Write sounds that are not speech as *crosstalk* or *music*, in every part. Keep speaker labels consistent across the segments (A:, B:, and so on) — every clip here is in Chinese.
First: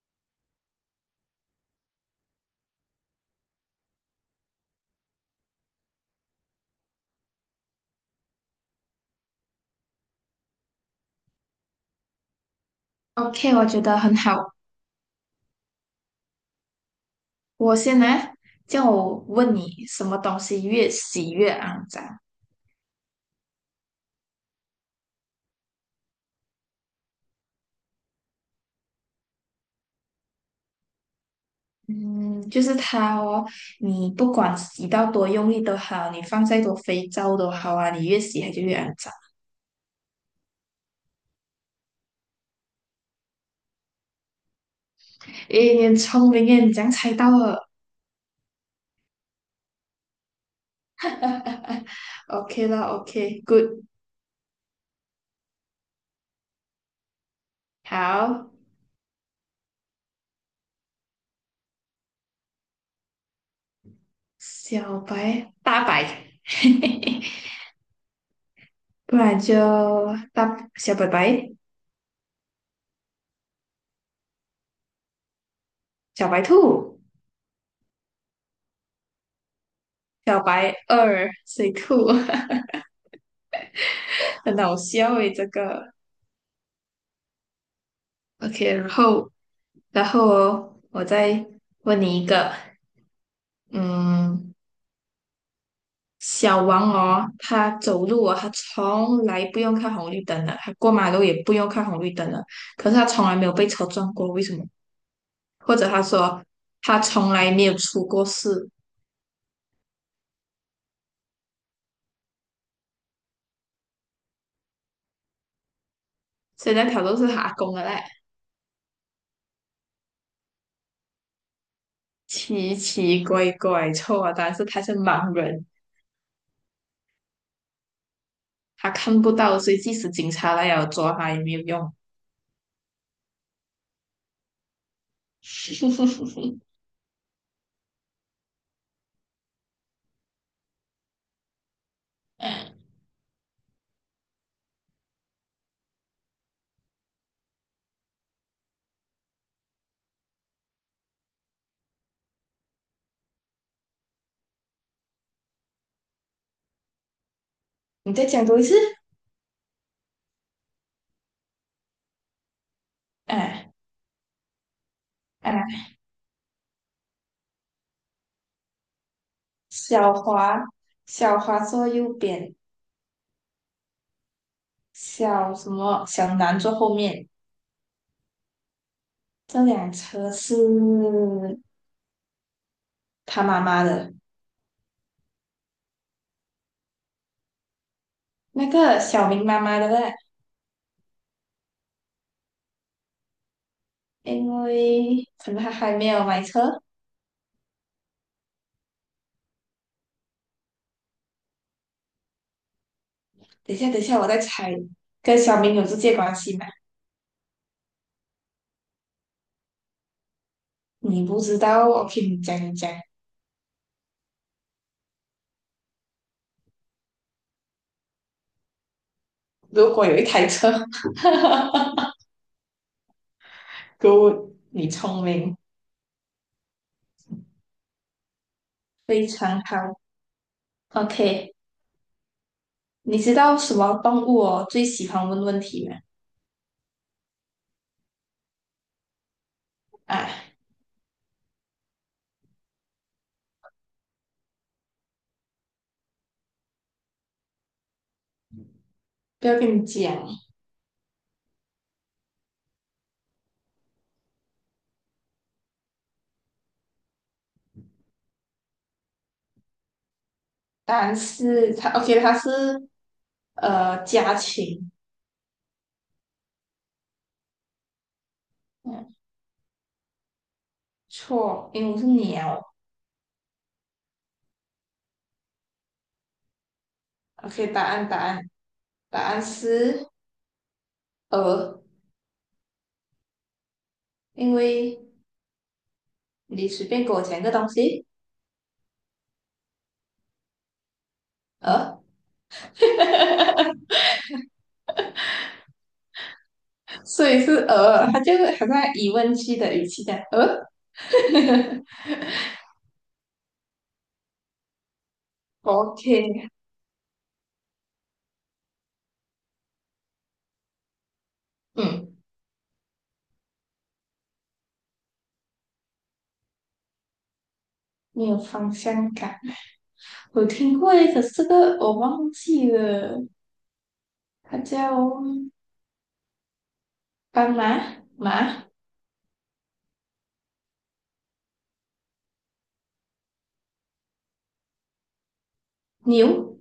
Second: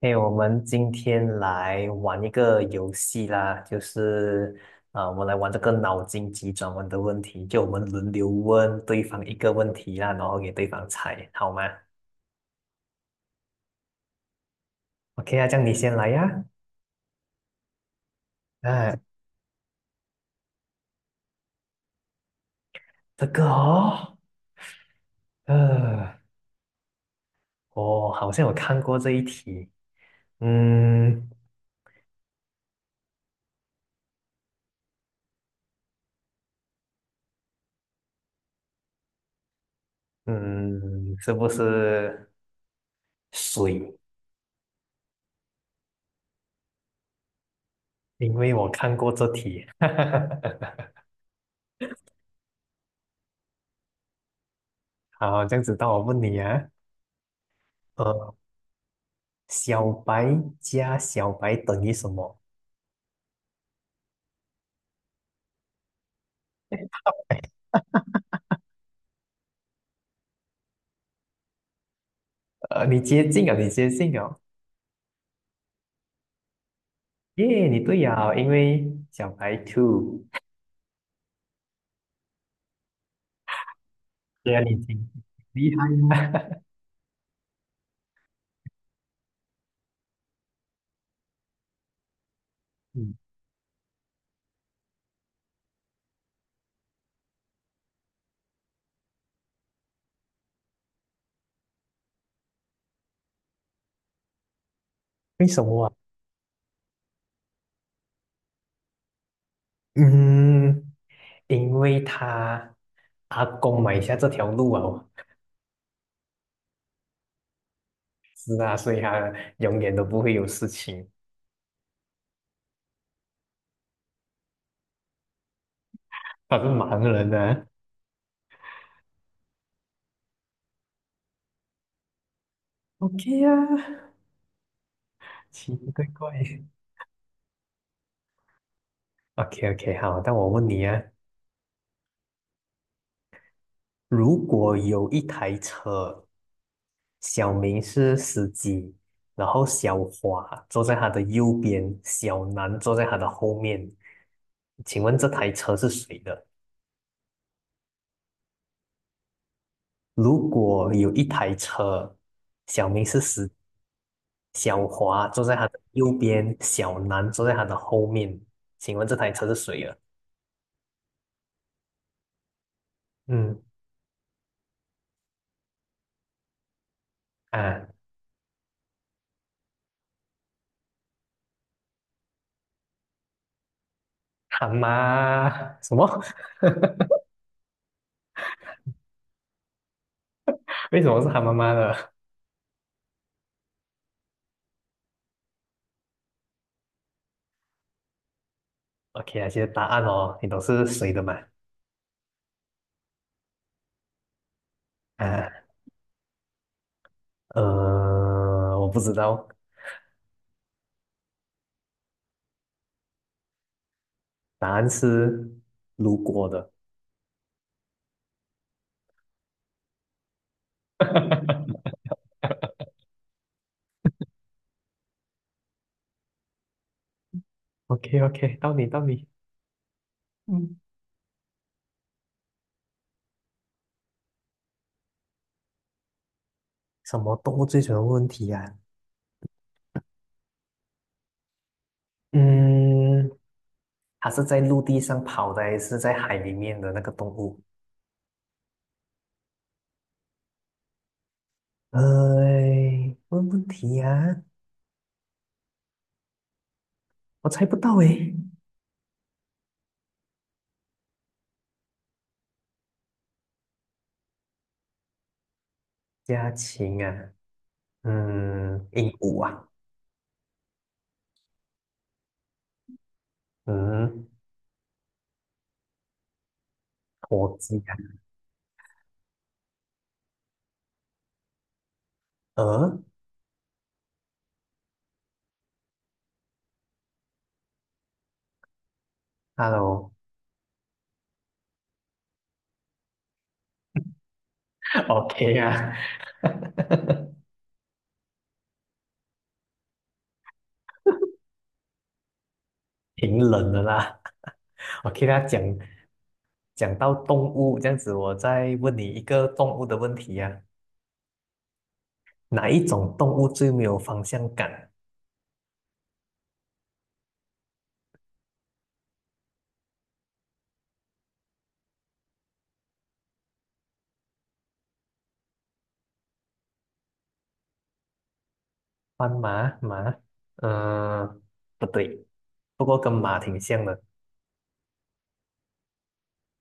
A: 哎，我们今天来玩一个游戏啦，就是啊、我们来玩这个脑筋急转弯的问题，就我们轮流问对方一个问题啦，然后给对方猜，好吗
B: OK，我觉得很好。
A: ？OK 啊，这样你先来呀。
B: 我先来，叫
A: 哎、
B: 我问你什么东西越洗越肮脏？
A: 这个哦，呃，我好像有看过这一题，嗯
B: 嗯，就是它哦。你不管洗到多用力都好，你放再多肥皂都好啊，你越洗它就越肮脏。
A: 嗯，是不是水？
B: 诶，你很聪明耶，你这样猜到了。
A: 因为我看过这题，*laughs*
B: *laughs* OK 啦 OK good
A: 好，这样子当我问你啊。呃
B: 好，
A: 小白加小白等于什么？
B: 小白，大白，*laughs* 不然就大小白白，
A: 你接近啊，你接近啊，
B: 小白兔，
A: 耶，你对呀，因为小白 two，
B: 小白二水兔。*laughs*
A: 对
B: 很
A: 呀，你
B: 好
A: 挺
B: 笑诶，这
A: 厉害。
B: 个。OK，然后哦，我再问你一个，
A: 嗯，
B: 嗯，小王哦，他走路啊，他从来不用看红绿灯的，他过马路也不用看红绿灯的，可是他从来没有被车撞过，为什么？
A: 为什
B: 或
A: 么
B: 者
A: 啊？
B: 他说他从来没有出过事，
A: 嗯，因为他阿公买下这条路啊，
B: 所以那条路是他阿公的嘞，
A: 是啊，所以他永远都不会有事情。
B: 奇奇怪怪，错啊，但是他是盲人，
A: 他是盲人啊。
B: 他看不到，所以即使警察来要抓他也没有用。
A: OK 呀啊，奇奇怪怪。
B: *laughs*
A: OK OK，好，那我问你啊，如果有一台车，小明是司机，然后小华坐在他的右边，小南坐在他的后面，请问这台车是谁的？
B: 你再讲多一次。
A: 如果有一台车，小明是司，
B: 哎
A: 小华坐在他的
B: 哎，
A: 右边，小南坐在他的后面，请问这台车是谁的？
B: 小华，小华坐右边，
A: 嗯
B: 小什么小南坐后面。
A: 啊，
B: 这辆车是他妈妈的，
A: 他妈什么？*laughs*
B: 那个小明妈妈的呢？
A: 为什么是他妈妈的？
B: 因为可能他还没有买车。
A: OK 啊，现在答案哦，你都是谁的嘛？
B: 等一下，等一下，我再猜，跟
A: 啊，
B: 小明有直接关系吗？
A: 我不知道，
B: 你不知道我 k 你讲一讲。
A: 答案是路过的。
B: 如果有一台车 *laughs*
A: *laughs*
B: ，Good，你聪明，
A: OK OK，到你到
B: 非
A: 你。
B: 常好。
A: 嗯，
B: OK，你知道什么动物哦最喜欢问问题吗？
A: 什么动物最喜欢问题呀、
B: 哎，
A: 嗯，它是在陆地上跑的，还是在海里面的那个动物？
B: 不要跟你讲，
A: 哎，问问题呀、我猜不到诶。
B: 答案是它。OK，它是呃家禽。
A: 家禽啊，嗯，鹦
B: 嗯，
A: 鹉啊，
B: 错，鹦鹉是鸟。
A: 嗯，火
B: OK，
A: 鸡
B: 答
A: 啊，
B: 案答案答案是鹅，
A: 鹅
B: 因为你随便给我讲一个东西，
A: 哈喽
B: 鹅，*laughs*
A: l l o o k 啊。
B: 所
A: *laughs*
B: 以是鹅。它就是好像疑问句的语气这鹅。
A: 挺冷的啦。*laughs* 我给大家讲
B: OK，
A: 讲到动物这样子，我再问你一个动物的问题呀、啊
B: 嗯，
A: 哪一种动物最没有方向感？
B: 没有方向感。我听过一个可是这个我忘记了，它叫。斑马、马、
A: 斑马、马？嗯、不对，不过跟马挺像的。
B: 牛、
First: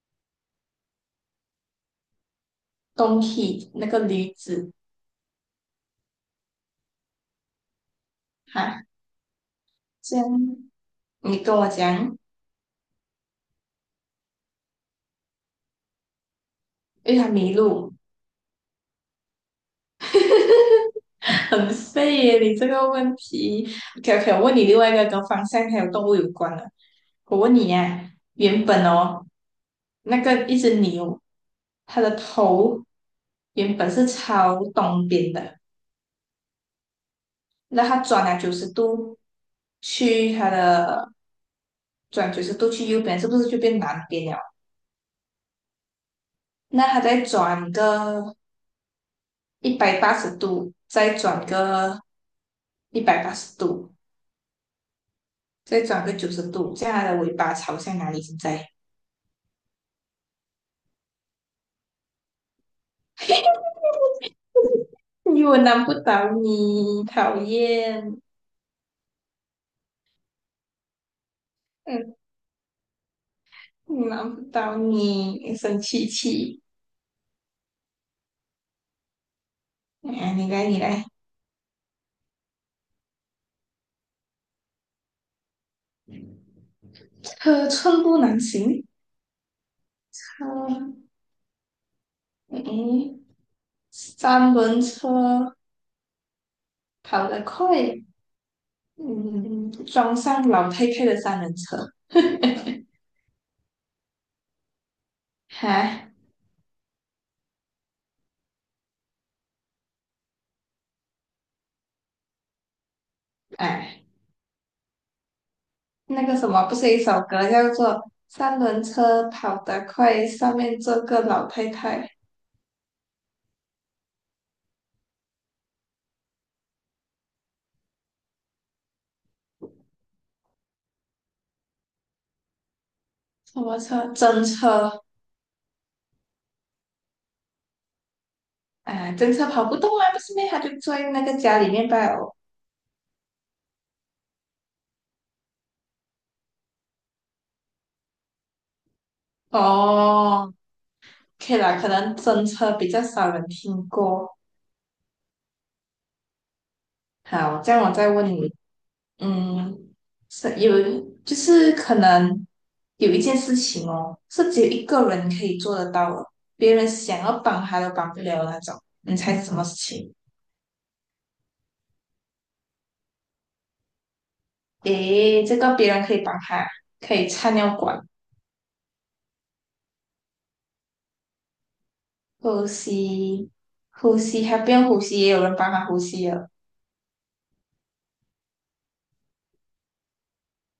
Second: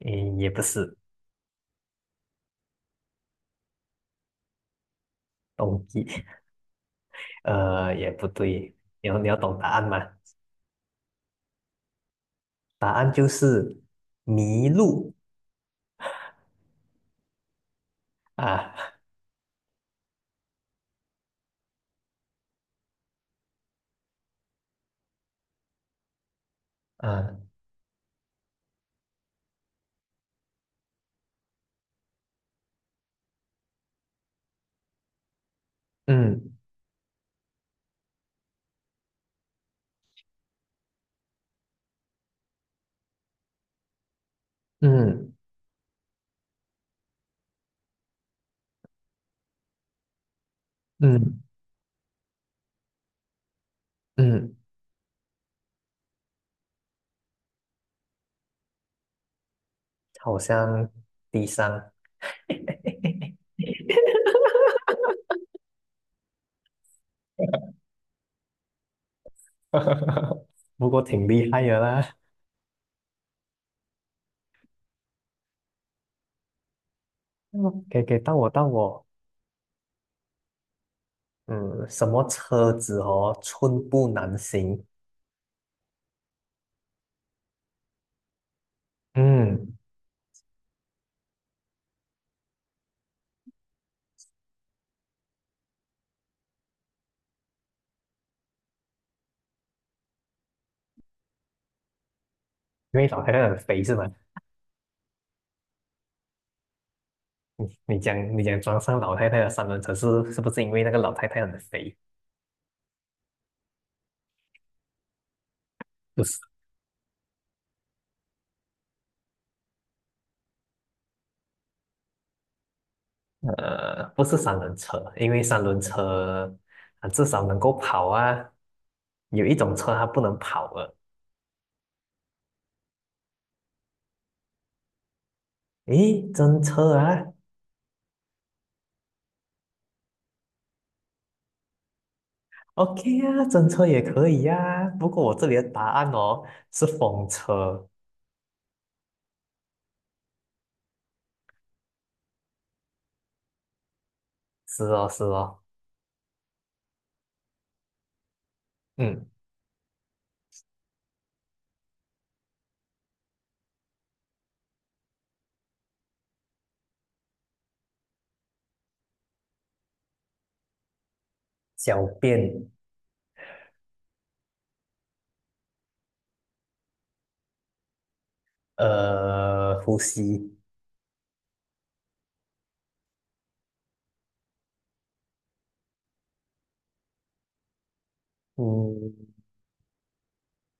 A: 嗯，也不是
B: 东西那个驴子
A: 东西，*laughs* 也不对。
B: 哈，
A: 你要懂答案吗？
B: 这样你跟我讲，
A: 答案就是麋鹿
B: 因为它迷路，
A: 啊
B: 很废耶，你这个问题。OK OK，我问你另外一个跟方向还有动物有关的，
A: 啊，
B: 我问你啊，原本哦，那个一只牛，它的头原本是朝东边的，
A: 嗯
B: 那它去它的转九十度去右边，是不是就变南边了？
A: 嗯
B: 那它再转个一百八十度，再
A: 嗯
B: 转个一百八十度，
A: 嗯，
B: 再转个九十度，这样它的尾巴朝向哪里？现在？
A: 好像低伤，
B: *laughs* 因为我难不倒你，讨厌，
A: *laughs* 不过挺厉害的啦。
B: 嗯，我难不倒你，生气气，
A: 嗯，给到我到我，
B: 哎，你来，你来，
A: 嗯，什么车子哦，寸步难行。
B: 车寸步难行，
A: 嗯，
B: 车，嗯，三轮车跑得快，嗯，撞上老太太的三轮车，*laughs*
A: 因为老太太很肥是吗？
B: 哈，
A: 你讲你讲装上老太太的三轮车是不是因为那个老太太很肥？
B: 哎，那
A: 不是，
B: 个什么，不是一首歌叫做《三轮车跑得快》，上面坐个老太太，
A: 不是三轮车，因为三轮车啊至少能够跑啊，有一种车它不能跑了。
B: 什么车？真车，
A: 诶，真车啊
B: 哎，真车跑不动啊，不是咩？他就坐在那个家里面罢哦。
A: ，OK 啊，真车也可以呀、啊不过我这里的答案哦是风车，
B: 哦，可以啦，可能真车比较少人听过。
A: 是哦是哦，
B: 好，这样我再问你，
A: 嗯。
B: 嗯，是有，就是可能有一件事情哦，是只有一个人可以做得到的，别人想要帮他都帮不了的那种。你猜是什么事情？
A: 小便，
B: 诶，这个别人可以帮他，可以插尿管、
A: 呼吸，
B: 呼吸、呼吸，他不用呼吸，也有人帮他呼吸了。
A: 嗯，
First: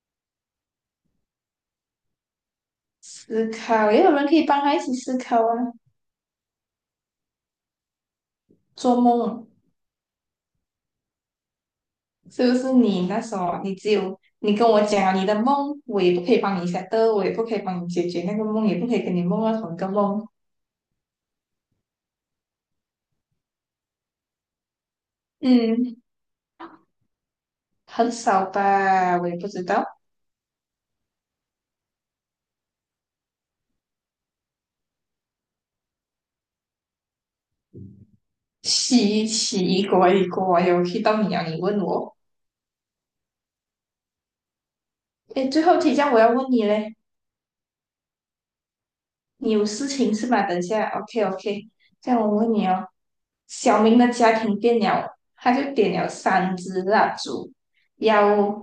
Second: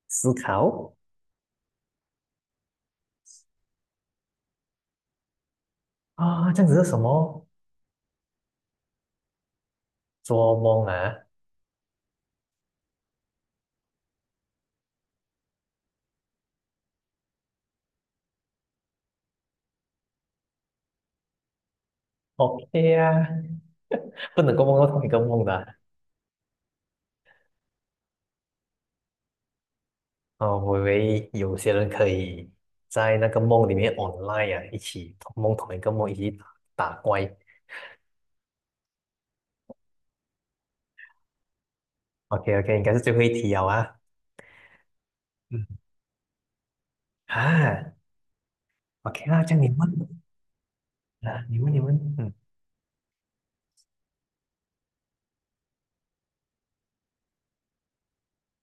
A: 思考
B: 思考，也有人可以帮他一起思考啊。
A: 啊，这样子是什么？
B: 做梦啊，
A: 做梦啊
B: 是不是你那时候你只有你跟我讲了你的梦，我也不可以帮你解决那个梦，也不可以跟你梦到同一个梦。
A: ？OK 啊，不能够梦到同一个梦的啊。
B: 嗯，很少吧，我也不知道。
A: 哦我以为有些人可以在那个梦里面 online 啊，一起同梦同一个梦，一起打打怪。
B: 奇奇怪怪有去到你啊？你问我。
A: OK OK，应该是最后一题了啊。
B: 诶，最
A: 嗯
B: 后提一下，我要问你嘞，
A: 啊，OK 啦，这
B: 你
A: 样
B: 有
A: 你
B: 事
A: 问
B: 情是吧？等一下，OK
A: 啊，你
B: OK。
A: 问你问，
B: 这样我
A: 嗯，
B: 问你哦，小明的家庭电了，他就点了三支蜡烛，要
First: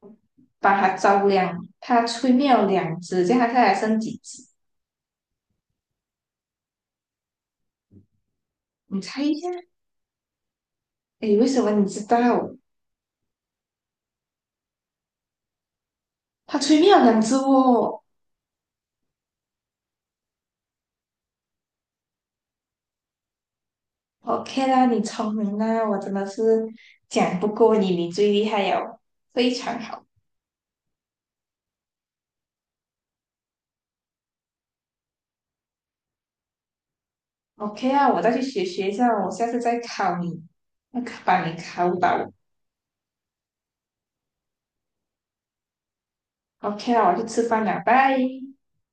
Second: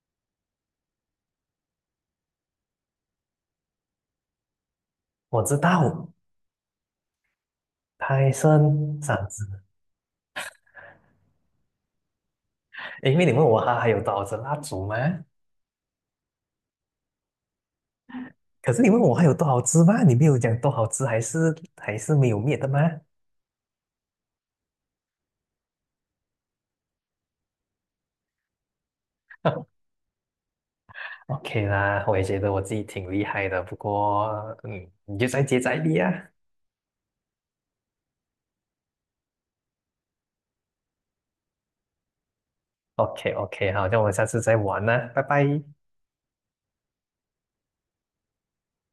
B: 把它照亮。他吹灭了两支，这样他现在还剩几支？
A: 我知道，森，
B: 你
A: 剩
B: 猜
A: 三
B: 一
A: 只。
B: 下。诶，为什么你知道？
A: 因为你问我它还有多少支蜡烛吗？
B: 他吹灭了两支哦。
A: 可是你问我还有多少吃吗？你没有讲多少吃，还是没有灭的吗
B: OK 啦，你聪明啦，我真的是讲不过你，你最厉害哦，非常
A: *laughs*
B: 好。
A: ？OK 啦，我也觉得我自己挺厉害的，不过嗯，你就再接再厉啊。
B: OK 啊，我再去学学一下，我下次再考你，要考把你考倒。
A: OK OK，好，那我们下次再玩啦，拜拜。
B: OK 啊，我去吃饭了，拜。